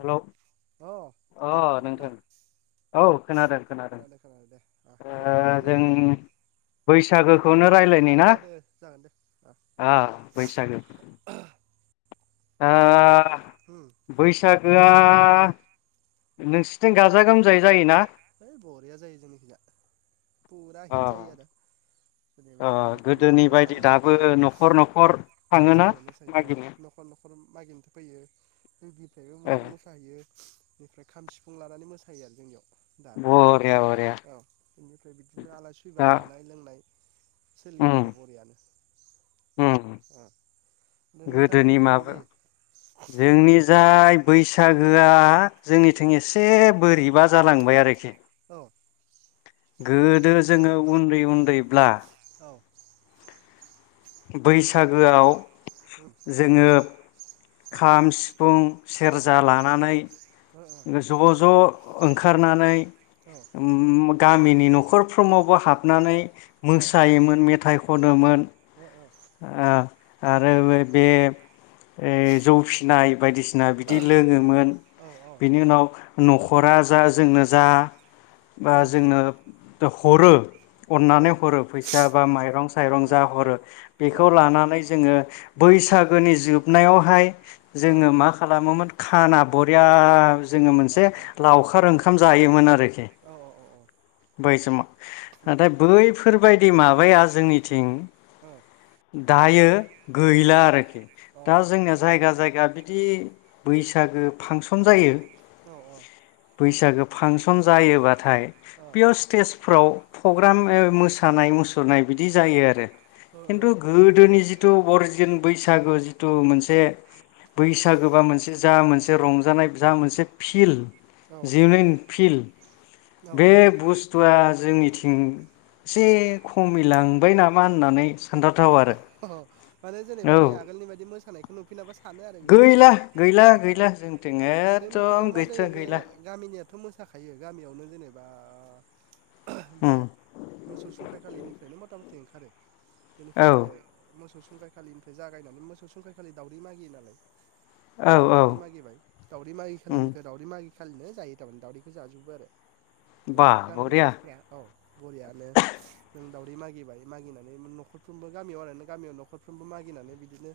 Hello अ अ नोंथां खोनादों ना नोंथां औ खोनादों खोनादों खोनादों दे अ एबार ओ मा गाननाय जों जोमनाय बैसागोखौनो रायलायनि अ ना दे जागोन दे अ अह बैसागो। ओ दा उम बैसागोआ। आ नोंसिथिं गाजा गोमजायै जायोना? हैइ बरिया जायो जोंनिखिजा फुरा हित जायो आरो। ओ जेनेबा न'खर न'खर गोदोनि बायदि मोसानाय दाबो औ न'खर न'खर थाङोना मागिनो? मागिनोथ' फैयो [unintelligible] बयबो मै ए मोसाहैयो। बेफ्राय खाम सिफुं लानानै मोसायो आरो जोंनियाव। दाबो बरिया बरिया औ बेनिफ्राय बिदिनो आलासि फैबा दा जानाय लोंनाय। उम सोलियो आरो बरियानो। उम ओ गोदोनि नोंथांमोननिखै बोरै माबा जायो जोंनि जाय बैसागोआ जोंनिथिं एसे बोरैबा जालांबाय आरोखि। औ। गोदो जोङो उन्दै उन्दैब्ला औ। बैसागोआव उम जोङो खाम सि फुं औ सेरजा लानानै ओ ज' ज' ओंखारनानै औ उम गामिनि न'खरफ्रोमावबो हाबनानै औ ओ औ मोसायोमोन मेथाइ खनोमोन। आ आरो बे बे ओइ जौ फिनाय बायदिसिना बिदि लोङोमोन ओ औ औ बेनि उनाव न'खरा जा जोंनो जा बा औ जोंनो हरो। अननानै हरो फैसा बा माइरं साइरं जा हरो। औ बेखौ लानानै जोङो बैसागोनि जोबनायावहाय जोङो मा खालामोमोन खाना बरिया जोङो मोनसे लावखार ओंखाम ओंखाम जायोमोन आरो औ बै समाव। नाथाय बैफोरबाय बिदि माबाया जोंनिथिं ओ। दायो उम गैला आरोखि, अ दा जोंनिया इदि जाबाय जायगा होमबा ना जायगा बिदि बैसागो फांसन जायो। औ औ बैसागो फांसन सन जायोबाथाय ओ बेयाव स्टेजफ्राव प्रग्राम ओ मोसानाय मुसुरनाय बिदि जायो आरो। खिन्थु गोदोनि जिथु अरिजिन बैसागो जि थु मोनसे बैसागोबा मोनसे जा मोनस जा रंजानाय जा मोनसे फिल औ जिउ निं फिल्ड औ बे औ बुस्थुआ जोंनि जों एसे खमायलांबाय नामा? होननानै सानथावथाव आरो अ माने जेनेबा औ बै आगोलनि बायदि मोसानायखौ नुफिनाबा सानो आरो बिब्दि गैला गैला औ औ गैला जोंथिं एखदम गैथ गैला। थ मोसाखायो गामियावनो जेनेबा। बे उम मोसौसुंखाय खालिनिफ्रायनो मथा मथि टेंखारो औ मोसौ सुंख्राय खालिनिफ्राय जागायनानै मोसौ सुंखायखालि दावदै मागियो नालाय। औ फार्स्टआव औ दावरै मागिबाय दावरि उम मागिखालिनिफ्राय दावरि मागि खालिनो जायो थारमाने दावदैखौ जाजोबो आरो। बे वाह गामिनि बढ़िया मानसिफोरा औ बरियानो दावदै मागिबाय मागिनानै मोन न'खर फ्रोमबो गामियाव आरोना गामियाव नखरफ्रोमबो मागिनानै बिदिनो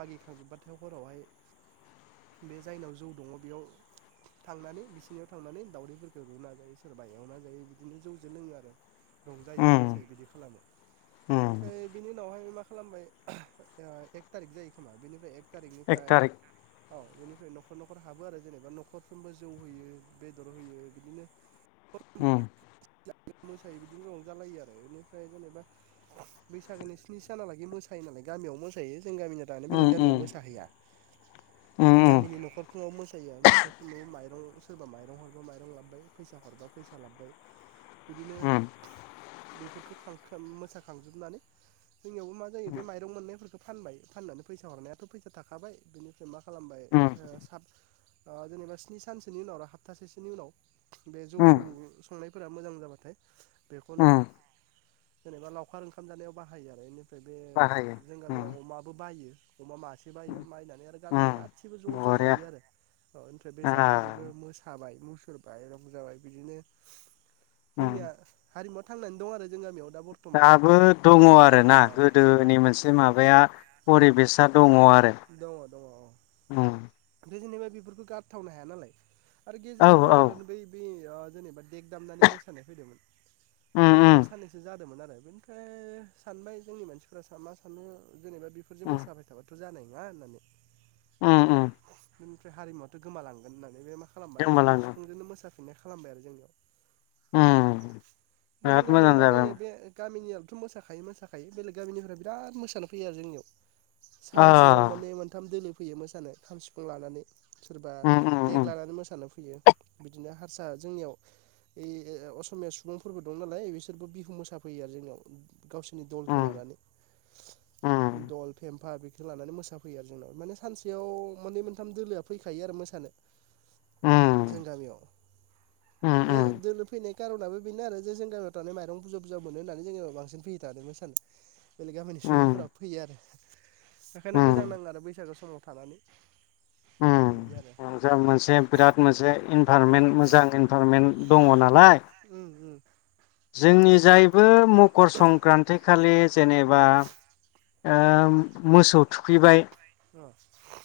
मागिखांजोबबाथाय हरावहाय बे जायनाव जौ दङ' बेयाव थांनानै बिसिनियाव थांनानै दावउदैफोरखौ रुना जायो सोरबा एवना जायो बिदिनो जौजों लोङो आरो। रंजायो हूँ मोसायो बिदि खालामो। हूँ बिनि उनावहाय मा खालामबाय आ एक थारिक जायो खोमा बेनिफ्राय एक एक थारिखनिफ्राय तारीख औ बेनिफ्राय न'खर न'खर हाबो आरो जेनेबा नखरफ्रोमबो जौ होयो बेदर होयो बिदिनो उम। मोसायो बिदिनो रं जालायो आरो बेनिफ्राय जेनेबा बैसागोनि स्नि सानालागि मोसायो नालाय गामियाव मोसायो जों गामिया दानो हूँ बेलेग हूँ गामियाव मोसाहैया। हूँ गामिनि न'खरफोरनाव मोसायो आरो न'खरफोरनाव माइ ओम सोरबा माइरं हरबा माइरं लाबोबाय फैसा हरबा फैसा लाबोबाय बिदिनो हूँ बेफोरखौ खांखो मोसा खांजोबनानै जोंनियावबो मा जायो बै माइरं मोननायफोरखौ फानबाय फाननानै फैसा हरनायाथ' फैसा थाखाबाय बिनि मा खालामबाय हूँ ओ साब ओ जेनेबा स्नि सानसोनि उनाव आरो हाबतासेसोनि उनाव बे जौ हूँ सौ संनाय फोरा मोजां जाबाय। फ्राय बेखौनो हूँ जेनेबा लावखार ओंखाम जानायाव बाहायो आरो ओमफ्राय बे बाहायो जों गामियाव उम अमाबो बायो अमा मासे बायो बायनानै आरो गामिनि उम गाैबो ज' ज' बरिया जायो आरो ओ ओमफ्राय बे आ जाखालिबो मोसाबाय मुसुर बाहरं जाबाय बिदिनो उम जोंनिया हारिमुआ थांनानै दं आरो जों गामियाव दा बर्थमान दाबो दङ' औ आरोना औ गोदोनि मोनसे माबाया औ परिबेसा दङ' आरो। दङ दङ औ उम। ओमफ्राय जेनेबा बेफोरखौ गारथावनो हाया नालाय। आरो औ गेजेराव मा औ जादों बै उम बे बेयाव जेनेबा देग दामनानै मोसा सानाय फैदोंमोन गेजेराव उम साननैसो जादोंमोन आरो। बेनिफ्राय सानबाय जोंनि मानसिफ मा सानो? जेनेबा बेफोरजों उम मोसाबाय थाबाथ' जानाय नंङा। या होननानै उम अ उम [unintelligible] बै हारिमुवा दं गोमा लांगोन होननानै बे मा खालामबाय खाम गोमालांदों सिफुंजोंनो मोसा [unintelligible] खालामबाय आरो जोंनियाव उम जों बिराद मोजां गामियाव मा जादों जायो बे गामिनियाव बेथ' मोसाखायो मोसाखायो बेलेग गामिनिफ्राय बिराद मोसानो फैयो आरो जोंनियाव। आ सानसेयाव माने मोनथाम दोलो फैयो मोसानो खाम सिफुं लानानै। सोरबा उम उम देग उम लानानै मोसानो बै फैयो बिदिनो हारसा जोंनियाव इ असमिया सुबुंफोरबो दं नालाय बिसोरबो बिहु मोसाफैयो आरो जोंनाव, गावसोरनि दलखौ उम लानानै उम दल फेमफा बेख लानानै मोसाफैयो आरो जोंनाव माने सानसेयाव मोननै मोनथाम दोलोआ फैखायो आरो मोसानो। उम जों गामियाव। उम बे उम दोलोन फैनाय कारनाबो बेनो आरो जे जों गामियाव थानाय माइरं बुरजा बुरजा मोनो होननानै जोंनि गामियाव बांसिन फैयो थाने मोसानो। बेलेग गामिनि उम सुबुंफोरा फैयो आरो। बेओंखायनो उम मोजां नाङो आरो बैसागु। समाव थानानै बिदि आरो उम जा मोनसे बिराद मोनसे औ औ इनभारमेन्ट मोजां इनभारमेन्ट। दङ नालाय उम उम जोंनि नि जायबो। मकर संक्रान्ति खालि उम जेनेबा ओ मोसौ थुखैबाय। अ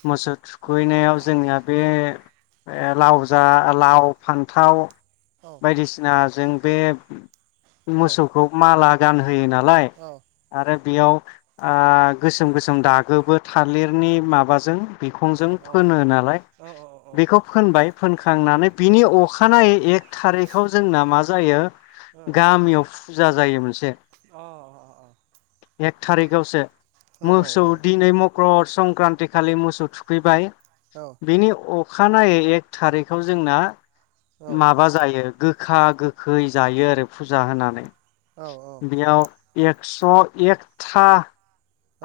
मोसौ थुखैनायाव जोंनिया बे। ए लाव जा लाव फान्थाव। औ बायदिसिना जों। बे। औ मोसौखौ माला। गान होयो नालाय अ आरो बेयाव। ओ गोसोम गोसोम दागोबो थालिरनि माबाजों। बिखंजों अ फोनो नालाय अ अ औ बेखौ फोनबाय फोनखांनानै बिनि अखानायै एक थारिखाव जोंना मा। जायो। गामियाव पुजा जायो मो अ अ अ। थारिक। गावसे। मोसौ दिनै मक्रद। संक्रान्ति खालि मोसौ थुखैबाय। बेनि अ खानायै एक थारिखआव जोंना माबा जायो। गोखा गोखै जायो आरो। फुजा होनानै औ बेयाव। एकस' एकथा।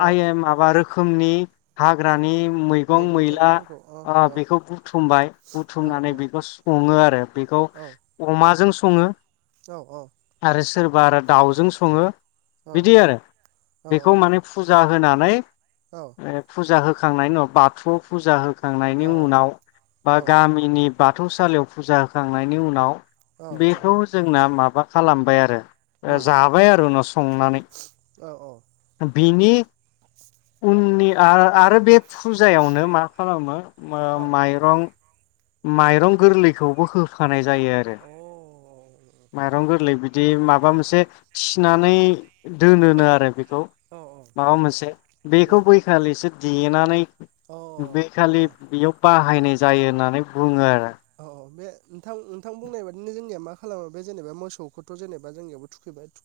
औ आइ एम [unintelligible] खोमनि हाग्रानि। मैंगं मैगं मैला थाइगंफोरखौ अ ओ औ बेखौ बुथुमबाय औ बुथुमनानै बेखौ सङो आरो बेखौ औ अमाजों। संङो। औ औ। सोरबा आरो दाउजों सङो। औ बिदि आरो। औ बेखौ माने फुजा होना नै। ओ फुजा हो खांनायनि उनाव बाथौआव फुजा हो खांनायनि उनाव बा गामिनि। बाथौ सलियाव फुजा होखांनायनि उनाव। बेखौ जोंना माब माबा खालामबाय आरो जाबाय आरो उनाव संनानै बिनि [inaudible] [unintelligible] आरो बे फुजायावनो मा खालामो उम माइरं माइरं गोरलैखौबो होफानाय जायो आरो माइरं गोरलै बिदि माबा मोनसे थिनानै दोनोनो आरो बेखौ औ माबा मोनसे औ बेखौ बैखालिसो देनानै अ बे खालि बेयाव बाहायनाय जायो होननानै बुंङो आरो औ बे नोंथां नोंथां बुंनायबादिनो जोंनिया मा खालामो बे जेनेबा मोसौखौथ' जेनेबा जोंनियावबो थुखैबाय थु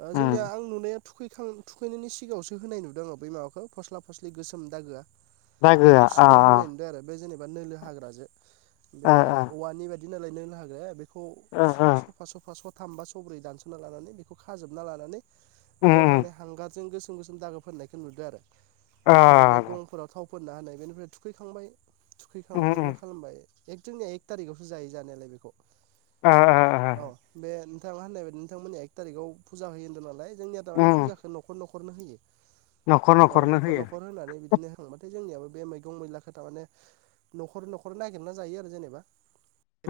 ओ उम जोंनिया आं नुनाया थुखैखां थुखैनायनि सिगाङावसो होनाय नुदों आङो बै माबाखौ फस्ला फसलि गोसोम दागोआ बेखौ दागोआ आ सिगाङाव होनाय नुदों आरो बे जेने बा नोलो हाग्राजों बे आ आ औवानि बायदि बिदिनो नालाय नोलो हागाया बे खौ ओ ओ सफा सफा स सथाम बा सब्रै दानस'ना लानानै बेखौ खाजोबना लानानै उम बेयाव थानाय हांगारजों गोसोम गोसोम गोसोम दागो फोननायखौ नुदों आरो आ ओमफ्राय बे गंफोराव थाव फोनना होनाय बेनिफ्राय थुखैखांबाय। उम थुखैखांनानै उम मा खालामबाय एक थिंनिया एक थारिखआवसो जायो जानायालाय बेखौ आ आ आ औ बे नोंथा होननाय बायदि नोंथांमोननिया एक थारिखआव फुजा होयो होनदों नालाय जोंनिया दानो उम फुजाखौ न'खर नखर हरनो होयो। न'खर ओ न'खरनो न'खर होयो न'खर होनानै बिदिनो होखांबाथाय जोंनियाबो। बे मैगं मैलाखौ थारमाने न'खर न'खर नायग गिरना जायो आरो जेनेबा।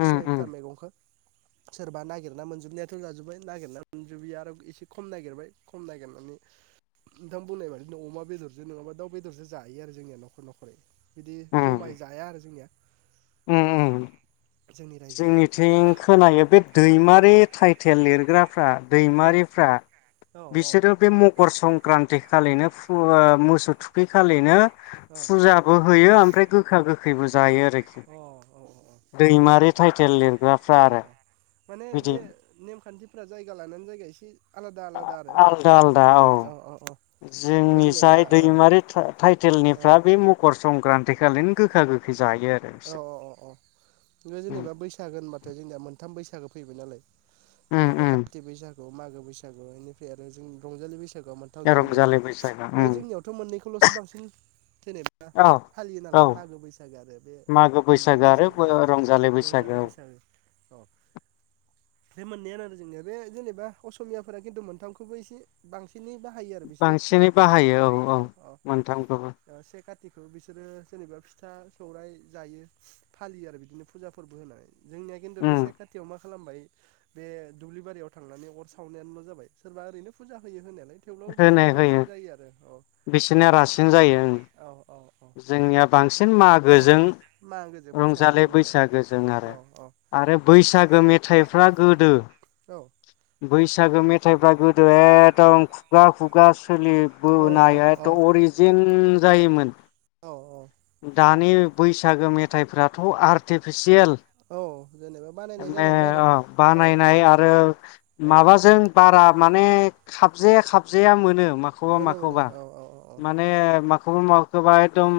एकस' उम एकटा उम मेगंखौ। सोरबा नागिरना मोनजुबनायाथ' जाजोब्बाय नागिरना मोनजुबि आरो एसे खम नागिरबाय खम नागिरनानै नोंथां बुंनाय बादिनो अमा बेदरजों नङाबा दाउ बेदरजों जायो आरो जोंनिया न'खर न'खरै। बिदि उम जमाय जाया आरो जोंनिया। [unintelligible] जोंनि रायजोआ जोंनिथिं खोनायो बे दैमारि टाइटेल लिरग्राफ्रा दैमारिफ्रा ओ औ बिसोरो बे मकर संक्रान्तिखो खालिनो फु ओ मोसौ थुखै खालिनो। औ अ फुजाबो होयो ओमफ्राय गोखा गोखैबो जायो आरोखि औ दैमारि। टाइटेल लिर। अ-अ माने बे नेमखान्थिफ। फोरा जायगा लानानै जायगा एसे आलादा आलादा आरो आ-आलदा-आलदा औ दा जोंनि जेनेबा जाय औ दैमारि औ टा-टाइटेलनिफ्रा बे मकर संक्रान देखालिन गोखा गोखै। जायो आरो बिसोर औ-औ अ-अ ओ जेनेबा बैसागो होनबाथाय जोंनिया मोनथाम बैसागो। फैबाय नालाय। जेनेबा काथि बैसाग। औ मागो बैसागु इनिफ्राय आरो जोंनि रंजालि बैसा बैसागुआव मोनथाम जाबाय नालाय रंजालि बैसागो बे जोंनियावथ मोननैखौलसो बांसिन जेनेबा औ फालियो नालाय औ मागो बैसागो आरो बे। मागो रंजालि बैसागो आरो बैसागोखौल' बय-रंजालि रंजालि बैसागोआव। बैसागो औ बे मोननैयानो आरो जोंनिया बे जेनेबा असमियाफोरा खिन्थु मोनथामखौबो एसे बांसि बांसिनै बाहायो औ-औ औ औ मोनथामखौबो। से कातिखौ बिसोरो जेनेबा फिथा सौराइ दायो फालियो आरो बिदिनो फुजा फोरबो होनाय। जोंनिया खिन्थु उम बेसायद खाथियाव मा खालामबाय बे दुब्लि बारियाव थांनानै अर सावनायानोल' जाबाय सोरबा ओरैनो फुजा होयो होनायालाय। थेवब्लाबो बिसोरनिया होनाय बांसिन जायो आरो औ बिसोरनिया रासिन जायो ओं औ औ औ जोंनिया बांसिन मागोजों मागोजों रंजालि बैसागोल' जोंनिया बैसागोजों औ औ आरो-आरो बैसागो मेथाइफ्रा गोदो औ बै बैसागो मेथाइफ्रा गोदो एकदम खु खुगा खुगासो औ सोलिबोनायाथ अरिजिन। ओम जायोमोन। औ-औ। नि बैसागो मेथाइफ्राथ आर्टिफिसियेल। औ जेनेबा बानायनाय माने जालांबाय आरो औ औ बानायनाय आरो औ माबाजों बारा। माने खाबजेया खाबु खबजाया मोनो। मोनो मोनो माखौबा-माखौबा औ औ औ माने माखौ। खौ माखौबा एखदम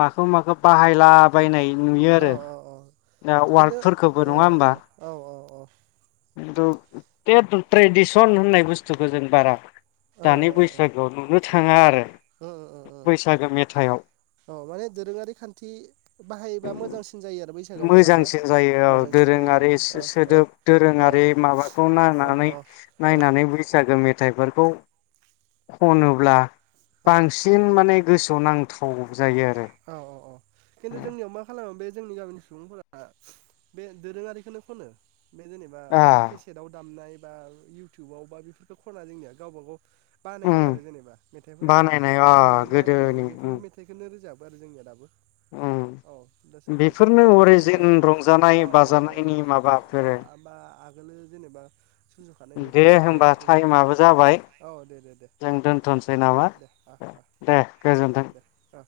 माखौ-माखौ बाहायलाबायनाय। नुयो औ आरो औ औ दा खिन्थु वार्डफोरखौबो औ नङा औ होमबा? औ औ खिन्थु ट्रेडिसन होननाय बुस्थुखौ जों बारा। उम दानि उम बैसागोआव नुनो थाङा आरो, उम उम बैसागो मेथाइआव औ माने दोरोङारि खान्थि बाहायोबा मोजांसिन जायो आरो बैसागोआव नङा होमबा मोजांसिन जायो औ मोजांसिन जायो दोरोङारि औ औ सोदोब औ दोरोङारि माबाखौ नायनानै नायनानै बैसागो मेथाइ। खौ खनोब्ला। औ बांसिन माने गोसोआव नांथाव जायो आरो औ औ औ खिन्थु जोंनियाव मा खालामो बे जोंनि गामिनि सुबुंफोरा बे दोरोङारिखौनो खनो। बे जेनेबा आ केसेटआव दामनाय। बा इउटुबाव बा बेफोरफोरखौ खना जोंनिया गावबा गाव उम बानायनाय आरो जेनेबा मेथाइफोरा बानायनाय आ गामियावनो बानायनाय गोदोनि बेफोर उम मेथाइखौनो रोजा बो आरो जोंनिया दाबो। उम औ दा सोरबा एसे बेफोरनो गोदानै सुजुबाय अरिजिन मा रंजानाय औ औ बाजानायनि औ माबाफोर औ बा आगोलो जेनेबा सुजुखानाय दे मेथाइफोर होमबा टाइमाबो जाबाय जायफोरफोरखौ औ दे दे दे जों दोनथ'नोसै नामा औ दे गोजोन्थों दे दे।